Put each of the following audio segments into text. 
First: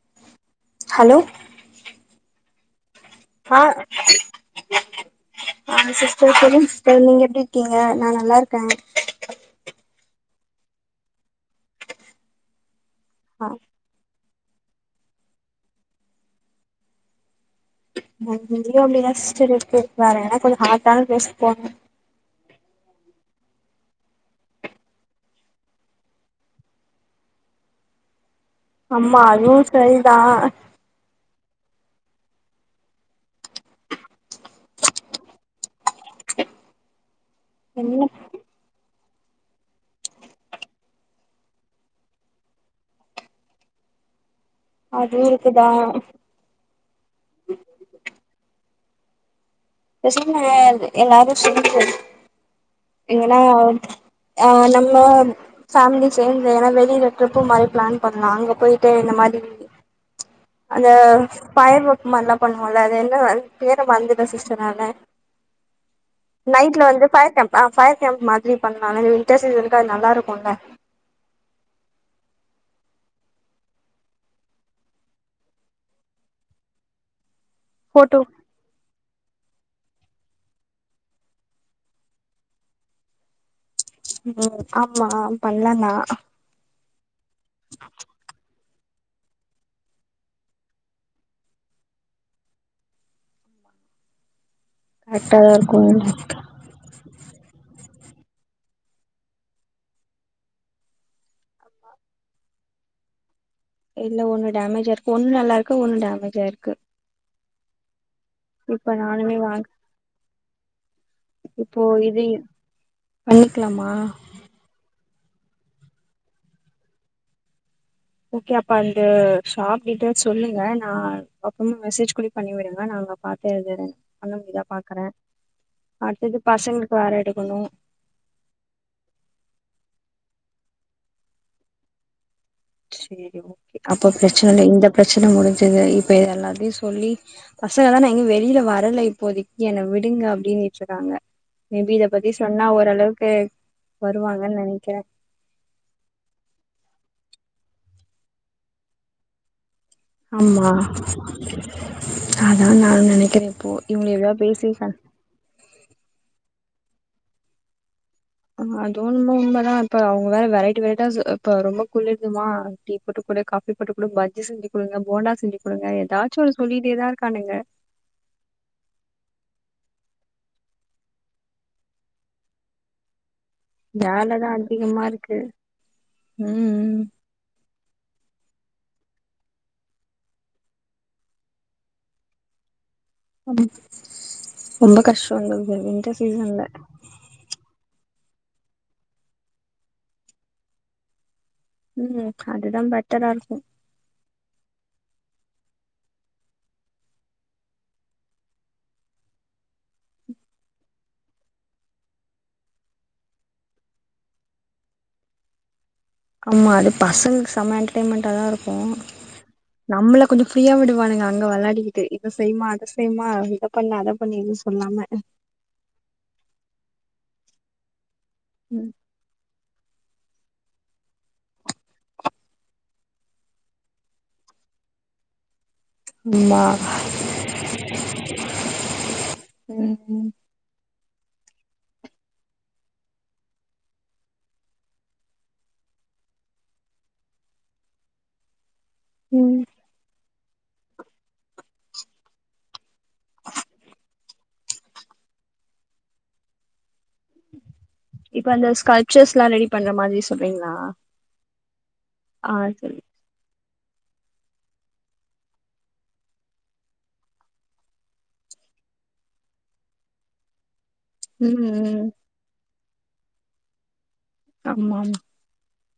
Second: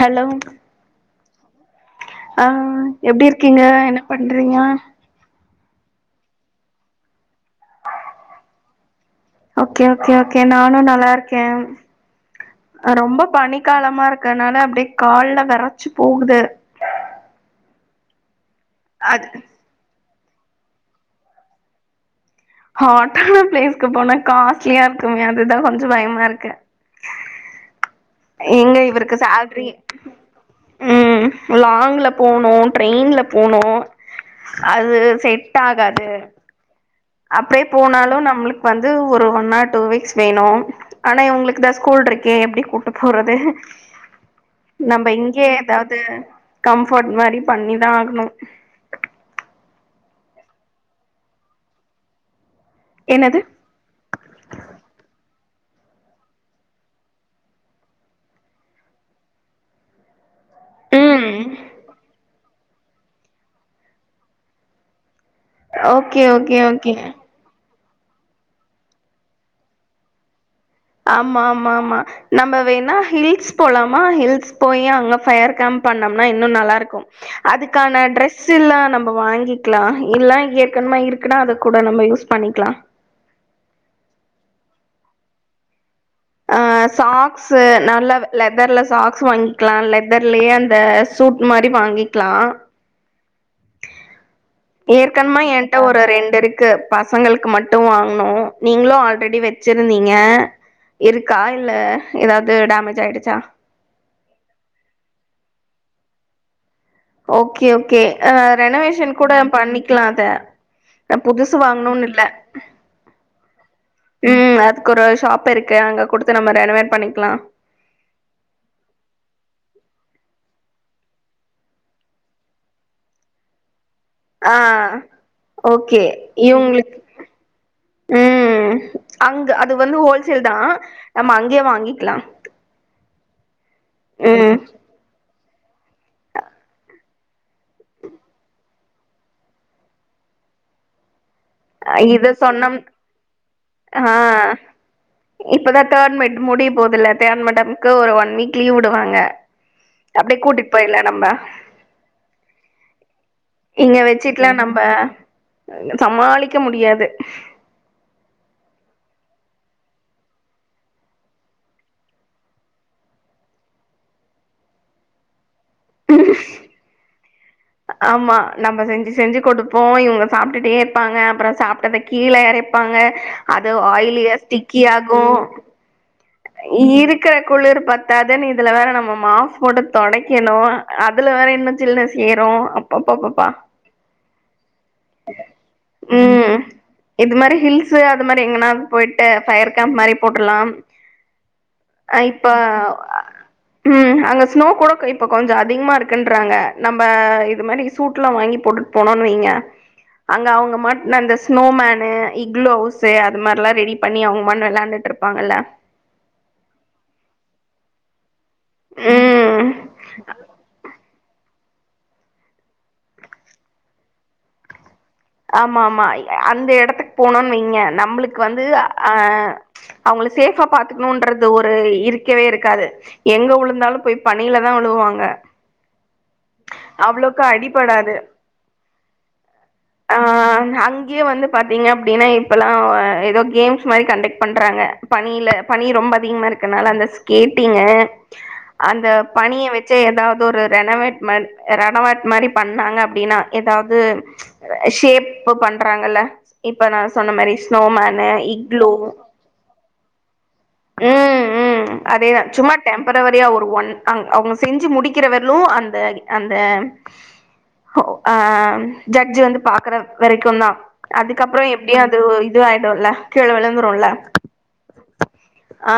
Hello hello ஆ எப்பிடி ஆ இருக்கீங்க என்ன பண்றீங்க ஆ சிஸ்டர் சொல்லுங்க சிஸ்டர் நீங்க எப்பிடி இருக்கீங்க நா நல்லா இருக்கே ஓகே ஓகே ஓகே நானு நல்லா இருக்கே ரொம்ப ஆ பனிக்காலமா இருக் க்கனால அப்டியே கால்ல வெரைச்சி போகுது நும் இங்கியு அப்டிதா அது சிஸ்டர் இருக்கு வேற ஏனா கொஞ்ச ஹார்டான பிளேஸ்க்கு போனு ஹார்டான பிளேஸ்க்கு போனா காஸ்ட்லியா இருக்குமே அதுதா கொஞ்ச பயமா இருக்கு எங்க இவருக்கு ஆமா அதுவு சேல்ரி சரிதா ம் லாங்ல போனு ட்ரெயின்ல போனு அது செட் ஆகாது அப்டே என்ன போனாலு நம்மளுக்கு வந்து ஒரு ஒன் ஆர் டூ வீக்ஸ் வேணு ஆனா இவங்களுக்கு தா ஸ்கூல் இருக்கே எப்படி கூட்டு போறது நம்ம அதுவு இங்கேயே இருக்குதா எதாது கம்ஃபோர்ட் மாரி பண்ணிதா ஆகணு பேசாம எல்லாரும் சொல்றது என்னது எங்கன்னா அ நம்ம ஃபேமிலி சேந்து ஏன்னா வெளியில ட்ரிப்பு மாரி பிளான் பண்ணலா அங்க போய்ட்டு இந்த மாரி அந்த ம் பயர் பக்கு மாரல்லா பண்ணுவோல்ல அது என்ன வந் பேர வந்து வ சிஸ் ச்சனன ஓகே ஓகே நைட்ல ஓகே வந்து ஃபயர் கேம் ஆ ஃபயர் கேம் மாதிரி பண்லான்னு வின்டர் சீசனுக்கு அது நல்லாருக்குல்ல ஆமா ஆமா ஆமா நம்ப வேணா ஹில்ஸ் போலாமா ஹில்ஸ் போலாமா ஹில்ஸ் போய் அங்க ஃபயர் கேம்ப் பண்ணம்னா இன்னு நல்லா இருக்கு அதுகான போட்டோ டிரெஸ் ஸ்ல்ல நம்ப வாங்கிக்கலா இல்ல ஏற்கனமா இருக்குன்னா அத கூட நம்ம யூஸ் பண்ணிக்கலா ம் ஆமா பண்லாதா ஆ சாக்ஸு நல்லா லெதர்ல சாக்ஸ் வாங்கிக்கலா லெதர்லயே அந்த சூட் மாரி வாங்கி க்லா கரெக்டா ஏற்கனமா தா ஏன்ட்ட இருக்கு ஒரு ரெண்டு இருக் க்கு பசங்களுக்கு மட்டு வாங்கனு நீங்களு ஆல்ரெடி வச்சிருந்தீங்க இருக்கா இல்ல ஏதாவது டேமஜ் ஆயிடுச்சா இல்ல ஒன்னு டேமேஜ் ஆய்ருக்கு ஒன்னு நல்லா இருக்கு ஒன்னு டேமேஜாருக்கு ஓகே ஓகே அ ரெனோவேஷன் கூட நானுமே வாங் பண்ணிக்கலா அத புதுசு இப்போ வாங்கணுன் இல்ல இது பண்ணிக்கலாமா ம் அதுக்கு ஒரு ஷாப் இருக்கு அங்க குடுத்து நம்ம ரெனவெட் பண்ணிக்கலா ஓகே அப்ப அந்த ஷாப் டீட்டெயில்ஸ் சொல்லுங்க நா அப்புறமா மெசேஜ் கூடி பண்ணிவிடுங்க நாங்க பாத் து அது அண்ணனுக்கு ஆ தா பாக்குறே ஓகே அடுத்தது இவுங்களுக்கு பசங்களுக்கு வேற எடுக்கனு ம் அங் அது வந்து ஹோல்சேல்தா நம்ம அங்கேயே வாங்கிகலா சேரி ஓகே அப்ப பிரச்சன இல்ல இந்த பிரச்சன முடிஞ்சது இப்ப இத எல்லாத்தையு சொல்லி பசங்க தான எங்கியு வெளியில வரல இப்போதைக்கு என்ன விடுங்க அப்டின்னுட்டுருக்காங்க மே பி இத பத்தி சொன்னா ஓரளவுக்கு ஆ வருவாங்கன் நெனைக்கிறே இப்பதா தேர்ட் மெட் முடிய போதல்ல தேர்ட் மிட்டமுக்கு ஒரு ஒன் வீக் லீவ்வுடுவாங்க ஆமா அதா நானு நெனைக்கிறே இப்போ இங்க இவங்கள எலோ வச்சுட்டுலா பேசி நம்ப ச சமாளிக்க முடியாது அதுவும் நம உண்மதான் இப்ப அவங்க வேற வெரைட்டி வெரைட்டா இப்ப ரொம்ப குள்ளிருதுமா டீ போட்டுக்குடு காஃபி போட்டுக்குடு பஜ்ஜி செஞ்சு கொடுங்க போண்டா செஞ்சு கொடுங்க ஏதாச்சும் ஒரு சொல்லிட்டேதா இருக்கானுங்க ஆமா நம்ம செஞ்சு செஞ்சு கொடுப்போம் இவங்க சாப்ட்டுட்டே இருப்பாங்க அப்றோ சாப்ட்டத கீழே இறைப்பாங்க அது ஆயிலியா வேலதா டிக்கி அதிகமா ஆகும் இருக்கு ம் இருக் க்கிற குளிர் பத்தாதுன்னு இதுல வேற நம்ம மாப் போட்டுத் தொடைக்கணும் அதுல வேற இன்னும் இதில வேறசேறும் அப்பப்ப ம் ரொம்ப கஷ்டோ இந்த வின்டர் ம் சீசன்ல இது மாரி ஹில்ஸ் அது மாதிரி எங்கனா போயிட்டு ஃபயர் கேம்ப் மாரி போட்றலாம் ஆ ம் இப்பா அதுதா ஆ பெட்டரா இருக்கு ம் அங்க ஸ்னோ கூட இப்போ கொஞ்சோ அதிகமா இருக்குன்றாங்க நம்ம இது மாரி சூட்லாம் வாங்கி போட்டு போனோனீங்க அங்க அவங்க மண் அந்த ஸ்னோமேனு இக்லவுஸ்சு அது மாரில்லாம் ரெடி பண்ணி அவங்க மண்ணு வெளையாண்டுட்டு இருப் பாங்கல்ல ஆமா அது பசங்க செம எண்டர்டயன்மெண்ட்டாதா இருக் கும் ம் நம்மள கொஞ்சோ ஃப்ரீயா விடுவானுங்க அங்க வெளையாடி டி இத செய்மா அத செய்மா இத பண்ண அத பண்ணின்னு சொல்லாம ஆமாம்மா அந்த எடத்துக்கு போனும்ன்னு வைங்க நம்மளுக்கு வந்து அ அவங்கள சேஃபா பாத்துக்கணும்ன்றது ஒரு இருக்கவே இருக்காது எங்க விழுந்தாலும் போய் பனில தான் உழுவாங்க ஆமா அவ்ளோக்கா அடிபடாது ம் ஆ ம் அங் ங்கே வந்து பாத்தீங்க அப்டின்னா இப்பல்லாம் ஏதோ கேம்ஸ் மாரி கண்டக்ட் பண்றாங்க பனில பனி ரொம்ப அதிகமா இருக்கனால அந்த ஸ்கேட்டிங்கு அந்த ம் பனிய வச்சு ஏதாவது ஒரு ரெனவேட் மென் ரெனவெட் மாரி பண்ணாங்க அப்டின்னா ஏதாவது ஷேப்பு பண்றாங்கல்ல இப்ப நா சொன்ன மாரி ஸ்னோமேனு இக்லு நீ சொல்ரீங்ளா ம் ம் அதேதான் சும்மா டேம்ப றரியா ஒரு ஒன் அவு அவங்க செஞ்சு முடிக்கிறவரைலும் அந்த அந்த ஓ அ அ ஜட்ஜி வந்து பாக்குற வெரைக்கும் தான் ம் அதுக்கப்றோ எப்டியும் ம் அது இது ஆயிடும்ல கீழே விழுந்துருல ஆமா ஆ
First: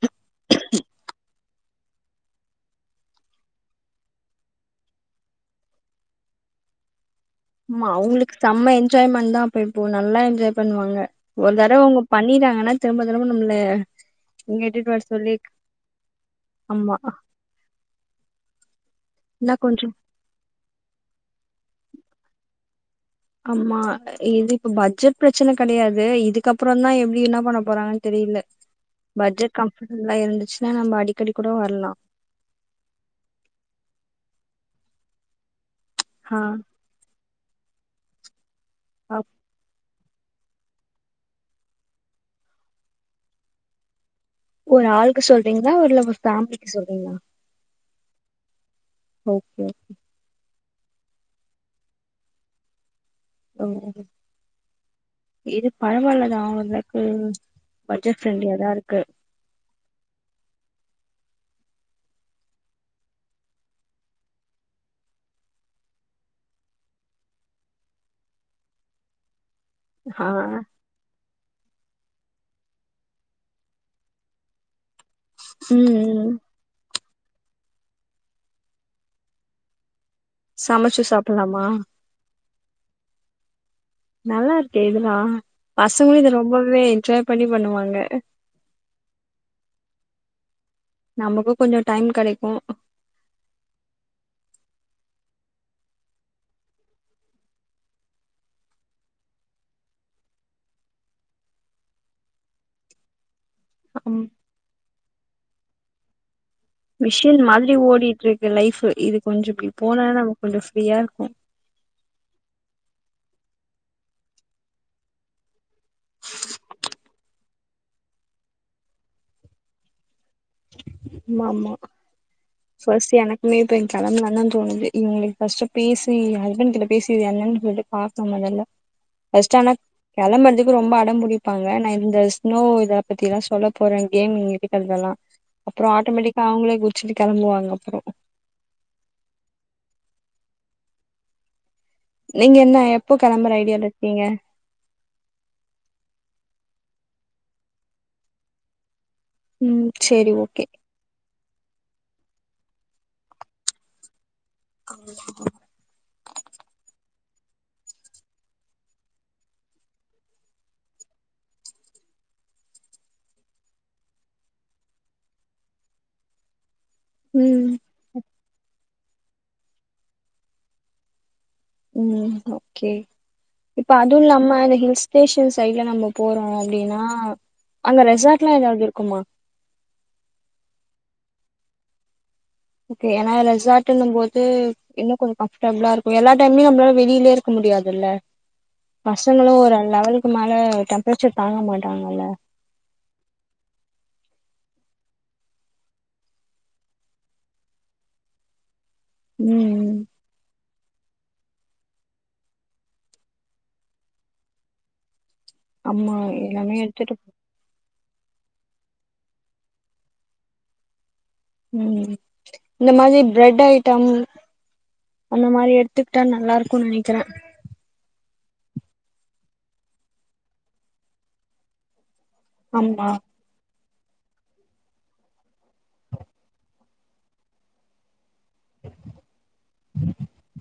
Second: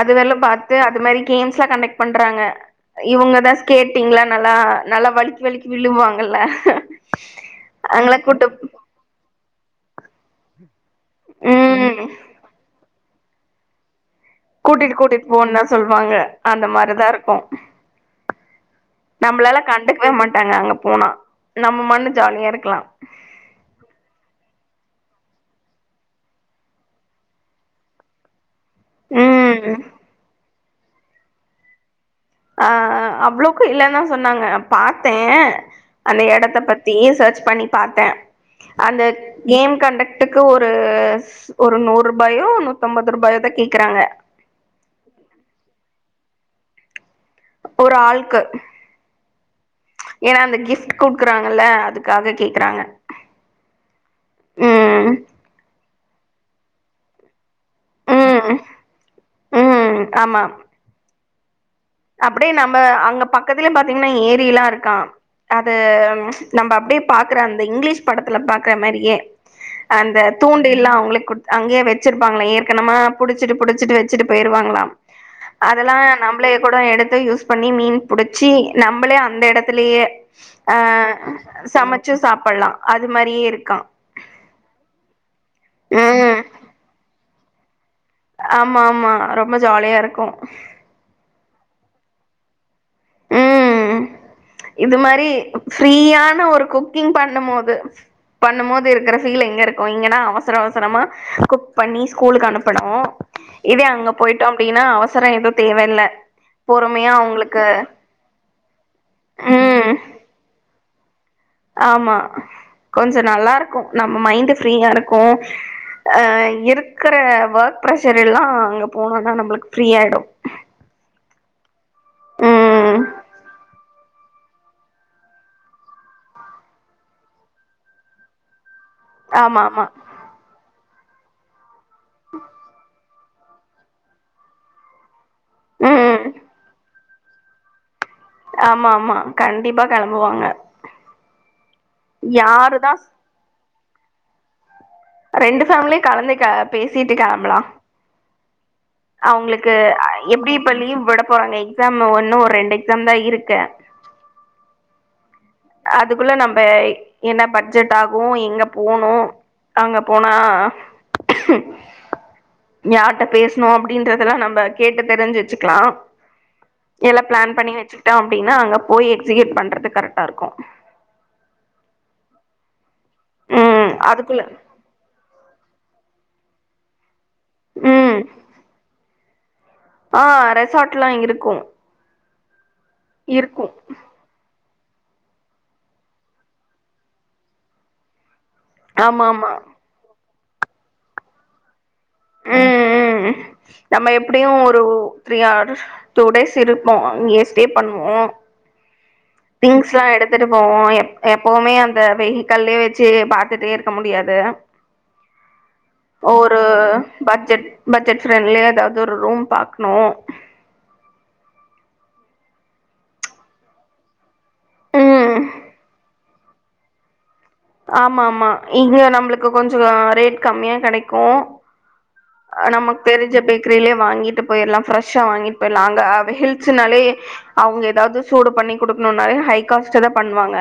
அதுவெல்லாம் பாத்து அது மாரி கேம்ஸ் எல்லாம் கண்டெக்ட் பண்றாங்க இவங்கதான் ஸ்கேட்டிங்ல்ல நல்லா நல்லா வழிக்கி வழிக்கி விழுவாங்கல்ல ஆமா அங்கள அவங்களுக்கு கூட்டு செம்ம என்ஜாய்மெண்ட் தான் அப்ப இப்போ நல்லா என்ஜாய் பண்ணுவாங்க ஒரு தரவ ம் அவுங்க பண்ணிட்டாங்கன்னா திரும்ப திரும்ப நம்மள இங்க இட்டுட்டு கூட்டிட்டு வர கூட்டிட்டு சொல்லி போண்தா சொல்வாங்க அந்த ஆமா மாரிதா இருக்கு இன்னா நம்மளால கொஞ்சோ கண்டுக்கவே மாட்டாங்க அங்க போனா நம்ம மண்ணு ஜாலியாருக்கலா ஆமா இது இப்ப பட்ஜெட் பிரச்சன கெடையாது இதுக்கப்றந்தா எப்டி என்ன பண்ண போறாங்கன்னு தெரில பட்ஜெட் ம் கம்ஃபர்ட்பிளா இருந்துச்சுன்னா நம்ம அக்கடி கூட வர்லா ஆ ஆ அவ்ளோக்கு இல்லதா சொன்னாங்க பாத்தேன் அந்த ஆ எடத்த ப த்தி சர்ச் பண்ணி பாத்தன் அந்த அப்- கேம் கண்டக்ட் இத்துக்கு ஒரு ஒரு நூறு பாயோ நூத்தம்பது ரூபாயதா கேக்குறாங்க ஒரு ஆளுக்கு சொல்றீங்களா ஊருல ஒரு ஃபேமிலிக்கு சொல்றீங்களா ஒரு ஆள்க்கு ஓகே ஏன்னா அந்த கிஃப்ட் குடுக்குறாங்கல்ல அதுக்காக கேக்குறாங்க ஓ ம் இது பரவாலதான் அவங்களுக்கு பட்ஜட் ப்ரண்லியா தான் இருக்கு ம் ம் ஆமா அப்டியே நம்ம அங்க பக்கத்துலே பாத்தீங்கன்னா ஏரிலாம் இருக்கா அது நம்ப அப்டியே பாக்குற அந்த இங்கிலீஷ் படத்துல பாக்குற மாறியே அந்த ஆ தூண்டில்லா அவுங்ளே கு அங்கயே வெச்சிருப்பாங்ளா ஏற்கனமா புடிச்சிட்டு புடிச்சிட்டு வெச்சுட்டு போயிருவாங்களாம் ம் அதனால ம் நம்ளே கூட எடுத்து யூஸ் பண்ணி மீன் புடிச்சி நம்மளே அந்த எடத்துலயே அ சமைச்சு சாப்பலாமா சமைச்சு சாப்புலா அது மாரியே இருக்கா நல்லா இருக்கே இதுனா பசங்களு இத ம் ரொம்பவே என்ஜாய் பண்ணி பண்ணுவாங்க ஆமாமா ரொம்ப ஜாலியா இருக்கு நமக்கு கொஞ்சோ டைம் கெடைக்கு ம் இது மாரி ஃப்ரீயான ஒரு குக்கிங் பண்ணும்போது பண்ணும்போது இருக்கிற ஃபீல் எங்கிருக்கு இங்கன்னா அவசர அவசரமா குக் பண்ணி ஸ்கூலுக்கு அனுப்பனு இதே அங்க போயிட்டோ அப்டின்னா அவசரோ எதுவு தேவ இல்ல பொறுமையா மிஷின் அவுங்களுக்கு மாதிரி ஓடிட்டு இருக்கு லைஃப் இது கொஞ்சோ ம் இப்போனானா நமக்கு கொஞ்சோ ஃப்ரீயா இருக்கு ஆமா கொஞ்சோ நல்லா இருக்கு நம்ம மைண்ட்டு ஃப்ரீயா இருக்கு ஆ இருக்கற ஒர்க் ப்ரெஷர் எல்லா அங்க போனோனா நம்மளுக்கு ஃப்ரீயாயிடு ஆமாமா ம் ஃபர்ஸ்ட்டு எனக்குமே இப்போ இங் கெளம்பலான்தா தோணுது இவ்ங்ளுக்கு ஃபர்ஸ்ட்டு ஃபீஸு என் ஹஸ்பண்ட் கிட்ட பேசி என்னன்னு சொல்லி பாக்கணு மொதல்ல ஃப்ர்ஸ்ட்டு ஆமா ஆனா ஆமா கெளம்பறதுக்கு ரொம்ப அடம்புடிப்பாங்க நா இத ஸ்னோ இத பத்தியெல்லா சொல்ல போறன் கேமிங் இருக்கிறதல்லா அப்றோ ம் ஆட்டோமேட்டிக்கா அவுங்ளே குதிச்சிட்டு கெளம்புவாங்க அப்றோ ஆமா ஆமா கண்டிப்பா கெளம்புவாங்க நீங்க என்ன யாருதா எப்போ கெளம்பற ஐடியால இருக்கீங்க? ரெண்டு ஃபேமிலியு கலந்துக்க பேசிட்டு கெளம்பலா அவுங்களுக்கு ம் சேரி எப்டி ஓகே இப்ப லீவ் விட போறாங்க எக்ஸாம் ஒன்னு ஒரு ரெண்டு எக்ஸாம்தா இருக்கு அவுங்களுக்கு [unintelligible] அதுக்குள்ள நம்ப என்ன பட்ஜெட் ஆகு எங்க போனு அங்க போனா யார்ட்ட பேசணு அப்டின்றதெல்லா நம்ம கேட்டு தெரிஞ்சு வெச்சுக்கலா எல்லா ப்ளான் பண்ணி ம் வெச்சுகிட்டோ அப்டின்னா அங்க போய் எக்ஸிகியூட் பண்றதுக்கு கரெக்டா இருக்கு ம் ஓகே இப்ப ம் அதுக்குள்ள அதுல்லாம அந்த ஹில்ஸ் பேஷன் சைட்ல நம்ம போறோ அப்டின்னா அங்க ம் ரெசாட்லா ஏதாவது இருக்குமா ஆ ரெசாட் லா இங்க இருக்கு ஓகே ஏனா இருக்கு ரெசார்ட் இன்னு போது இன்னு கொஞ்ச கம்ஃபர்டபிளா இருக்கு எல்லா டைம்லையு நம்மளால வெளிலயே இருக்க முடியாதுல்ல ஆமா ஆமா பசங்களு ஒரு அ லெவலுக்கு மேல டெம்பரேச்சர் தாங்க மாட்டாங்கல்ல ம் ம் ம் நம்ம எப்படியு ஒரு த்ரீ ஆர்ஸ் டூ டேஸ் இருப்போ அங்கயே ஸ்டே பண்ணுவோ ம் திங்ஸ் எல்லா எடுத்துட்டு போவோ எப் எப்பவுமே அந்த வெஹிக்கல்லே வச்சு பாத்துட்டே இருக்க முடியாது ஆமா ஒரு எல்லாமே எடுத்துட்டு போ. பட்ஜெட் பட்ஜெட் ஃப்ரெண்ட்லியா எதாவது ஒரு ரூம் பாக்கணு ம் இந்த மாரி பிரெட் ஐட்டம் ம் அந்த மாரி எடுத்து ட்டா நல்லாருக்குன்னு நெனைக்கிற ஆமாமா இங்க நம்மளுக்கு கொஞ்சோ ரேட் கம்மியா கெடைக்கு அ நமக்கு ஆமா தெரிஞ்ச பேக்கரிலே வாங்கிட்டு போயிரலாம் ஃப்ரெஷ்ஷா வாங்கி போயிரலா அங்க அவ ஹில்ஸ்னாலே அவுங்க ஏதாவது சூடு பண்ணி குடுக்கணுனாலே ஹை காஸ்ட்டு தா பண்ணுவாங்க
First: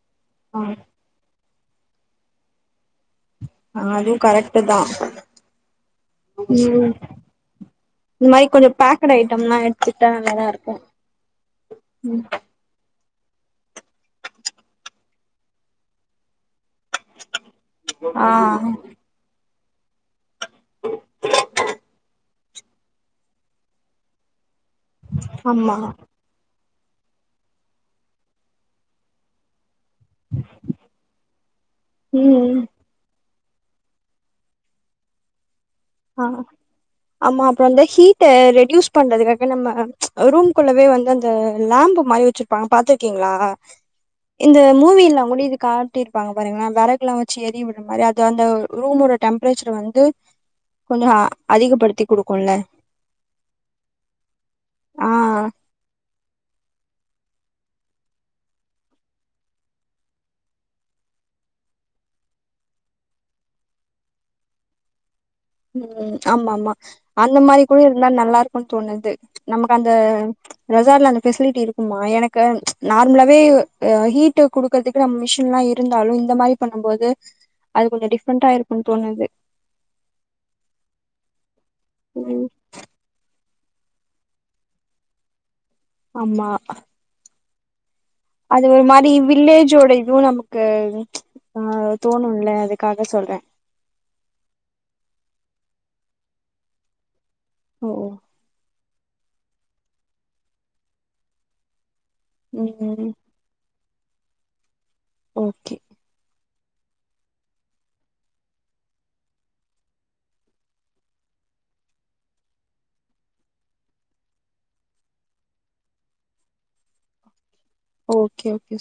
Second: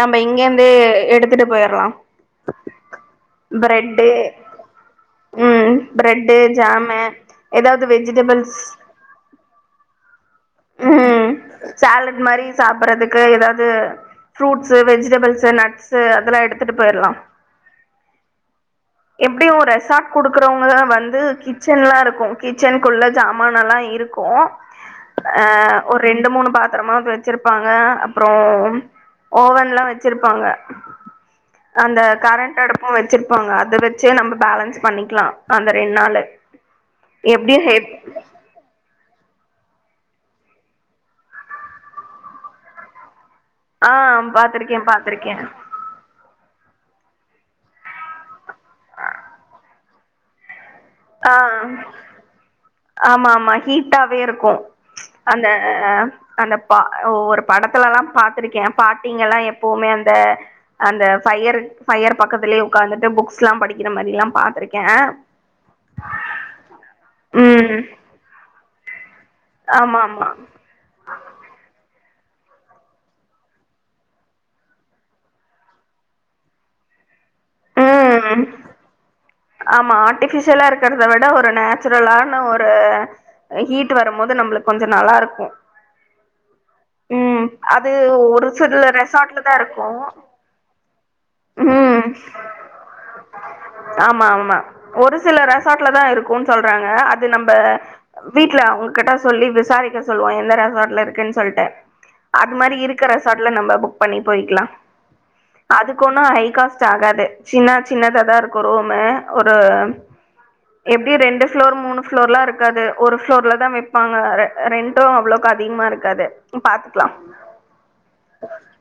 நம்ப ஆ இங்கந்து எடுத்துட்டு போயிரலாம் ஆ அதுவு கரெக்ட்டு தா ம் பிரெட்டு ம் ஜாம்மு ஏதாவது வெஜிடபுள்ஸ் க்கனு ஐட்டம் லா எடுத்துக்ட்டா நல்ல தா இருக் ம் சேலட் மாரி சாப்பறதுக்கு எதாவது ஃப்ரூட்ஸு வெஜிடபிள்ஸு நட்ஸு அதெல்லா எடுத்துட்டு போயிரலா ஆ எப்டியு ஒரு ரெசார்ட் குடுக்குறவங்க வந்து கிச்சன்லா இருக்கு கிச்சனுக்குள்ள ஜாமான் எல்லா இரு கு அ ஆமா ஒரு ரெண்டு மூணு பாத்தரமா வச்சிருப்பாங்க அப்புற ஓவன் லா வ ச்சிருப்பாங்க அந்த ம் கரண்ட்டு அடுப் பு வச்சுருப்பாங்க அத வச்சே நம்ம பேலன்ஸ் பண்ணிக்கலா அந்த ரெண்ட் நாளு எப்டி ஹேப் ட ரெடியூஸ் பண்றதுக்காக நம்ம ரூம் குள்ளவே வந்து அந்த லேம்பு மாரி வச்சிருப்பாங்க பாத்துருக்கீங்களா ஆ இந்த பாத்திருக்கே மூவி எல்லா பாத்திருக்கே முடிது கா ட்டி இருப்பாங்க பாருங்களே விறகுல்லா வச்சு எரிய விடுற மாரி அது அந்த ரூமோட டெம்பரேச்சர் வந்து கொஞ்சோ ஆ அதிகப்படுத்தி குடுக்குல்ல ஆமா ஆமா ஹீட்டாவே இருக்கு ஆ அந்த அ அந்த பா ஒரு படத்துல எல்லா பாத்திருக்கே பாட்டிங்கல்லா எப்போமே அந்த அந்த ஃபயரரு ஃபயர் பக்கத்துலயே ஒக்காந்துட்டு புக்ஸ் எல்லா படிக்கிற மாரி எல்லா பாத்திருக்கே ம் ஆமா ஆமா அந்த மாரி கூட ம் இருந்தா நல்லா இருக்குன்னு தோணுது நமக்கு அந்த ஆமா ஆமா ரெசாட்ல அந்த பெஃசிலிட்டி இருக்குமா எனக்கு நார்மலாவே ஹீட்டு குடு குடுக்கறதுக்கு நம்ம மெஷின்லா இருந்தாலு இந்த மாரி பண்ணம் போது அது கொஞ்ச ம் டிஃப்ரெண்டா இருக்குன்னு தோணுது ஆமா ஆர்ட்டிஃபிஷியலா இருக்கிறத விட ஒரு நேச்சுரலான ம் ஒரு ஆ ஹீட்டு வரும்போது நம்மளுக்கு கொஞ்ச நல்லா இருக்கு ஆமா ம் அது ஒ அது ஒரு மாரி வில்லேஜோட இதுவு நமக்கு ஆ ம் தோணுல்ல அது க்காக சொல்றே ஆமா ஆமா ஒரு சில ரெசார்ட்ல தா இருக்குன்னு சொல்றாங்க அது நம்ப ம் வீட்ல அவுங்க கிட்ட சொல்லி விசாரிக்க சொல்லுவோ எந்த ரெசார்ட்ல இருக்குன் சொல்ட்டு அது மாரி இருக்க ரெசார்ட்ல நம்ப புக் பண்ணி போயிக்கலா ஓகே அதுக்கு ஒன்னு ஹை காஸ்ட் ஆகாது சின்ன சின்னத தா இருக்கு ரூமு ஒரு எப்படியு ரெண்டு ஃப்ளோர் மூணு ஃப்ளோர்லா இருக்காது ஒரு ஃப்ளோர்ல தா வைப்பாங்க ரெ ரெண்ட்டு அவ்வளக்கு அதிகமா இருக்காது பாத்துக்கலா ஓகே ஓகே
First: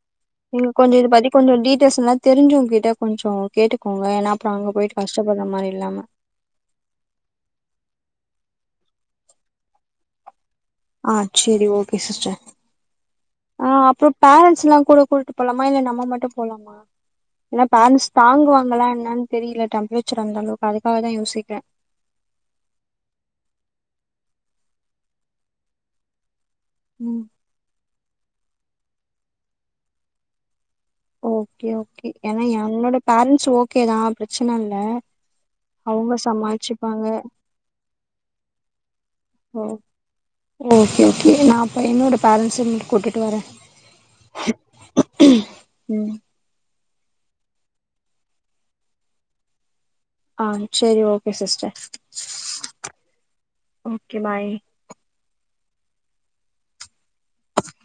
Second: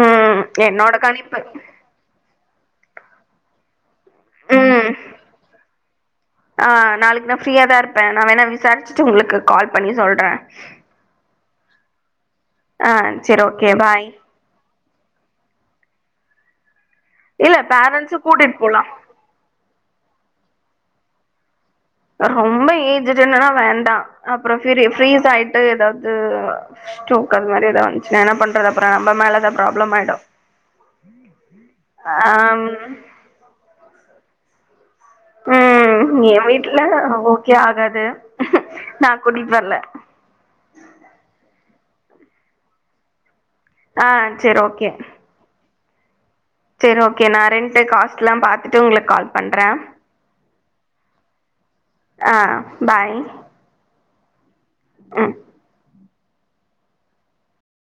ம் நீங்க கொஞ்ச என்னோட இத பத்தி கணிப்பு கொஞ்சோ டீ டஸ்லா தெரிஞ்சவங்கிட்ட கொஞ்சோ கேட்டுக்கோங்க ஏன்னா அப்புற அங்க ம் போயிட்டு கஷ்டப்படுற மாரி இல்லாம ஆ நாளைக்கு நா ஃப்ரீயா தா இருப்பே நா வேணா விசாரிச்சிட்டு உங்களுக்கு கால் பண்ணி சொல்றே ஆ சேரி ஓகே சிஸ்டர் ஆ சரி ஆ ஓகே பாய் அப்புற பேரண்ட்ஸ் எல்லா கூட கூட்டு போலாமா இல்ல நம்ம மட்டு போலாமா இல்ல ஏன்னா பேரண்ட்ஸ் பேரண்ட்ஸ கூட்டிட்டு போலா தாங்குவாங்களா என்னன் தெரில டெம்ப்ரேச்சர் அந்த அளவுக்கு அதுக்காகதா யோசிக்றே அ ரொம்ப ஏஜ்ஜுடுன்னா வேண்டா அப்புற ஃப்ரீ ஃப்ரீஸ் ஆயிட்டு ஏதாவது ம் ஸ்ட்ரோக் அந்த மாரி எதா வந்துச்சுன்னா என்ன பண்றது அப்புற நம்ப மேலதா ப்ராப்ளம் ஆய்டு ஓகே ஓகே ஏன்னா எங்களோட பேரண்ட்ஸ் ஓகேதா பிரச்சனை இல்ல அவங்க ம் என் வீட்ல சமாளிச்சுப்பாங்க ஓகே ஆகாது நா கூட்டிட்டு ஓ வர்ல ஓகே ஓகே நா அப்ப என்னோட பேரண்ட்ஸும் கூட்டிட்டு வரே ஆ செர் ஓகே ம் செரி ஓகே நா ரெண்ட்டு காஸ்ட்லா பாத்துட்டு உங்களுக்கு கால் பண்ற ஆ செரி ஓகே சிஸ்டர் ஆ ஓகே பாய் அ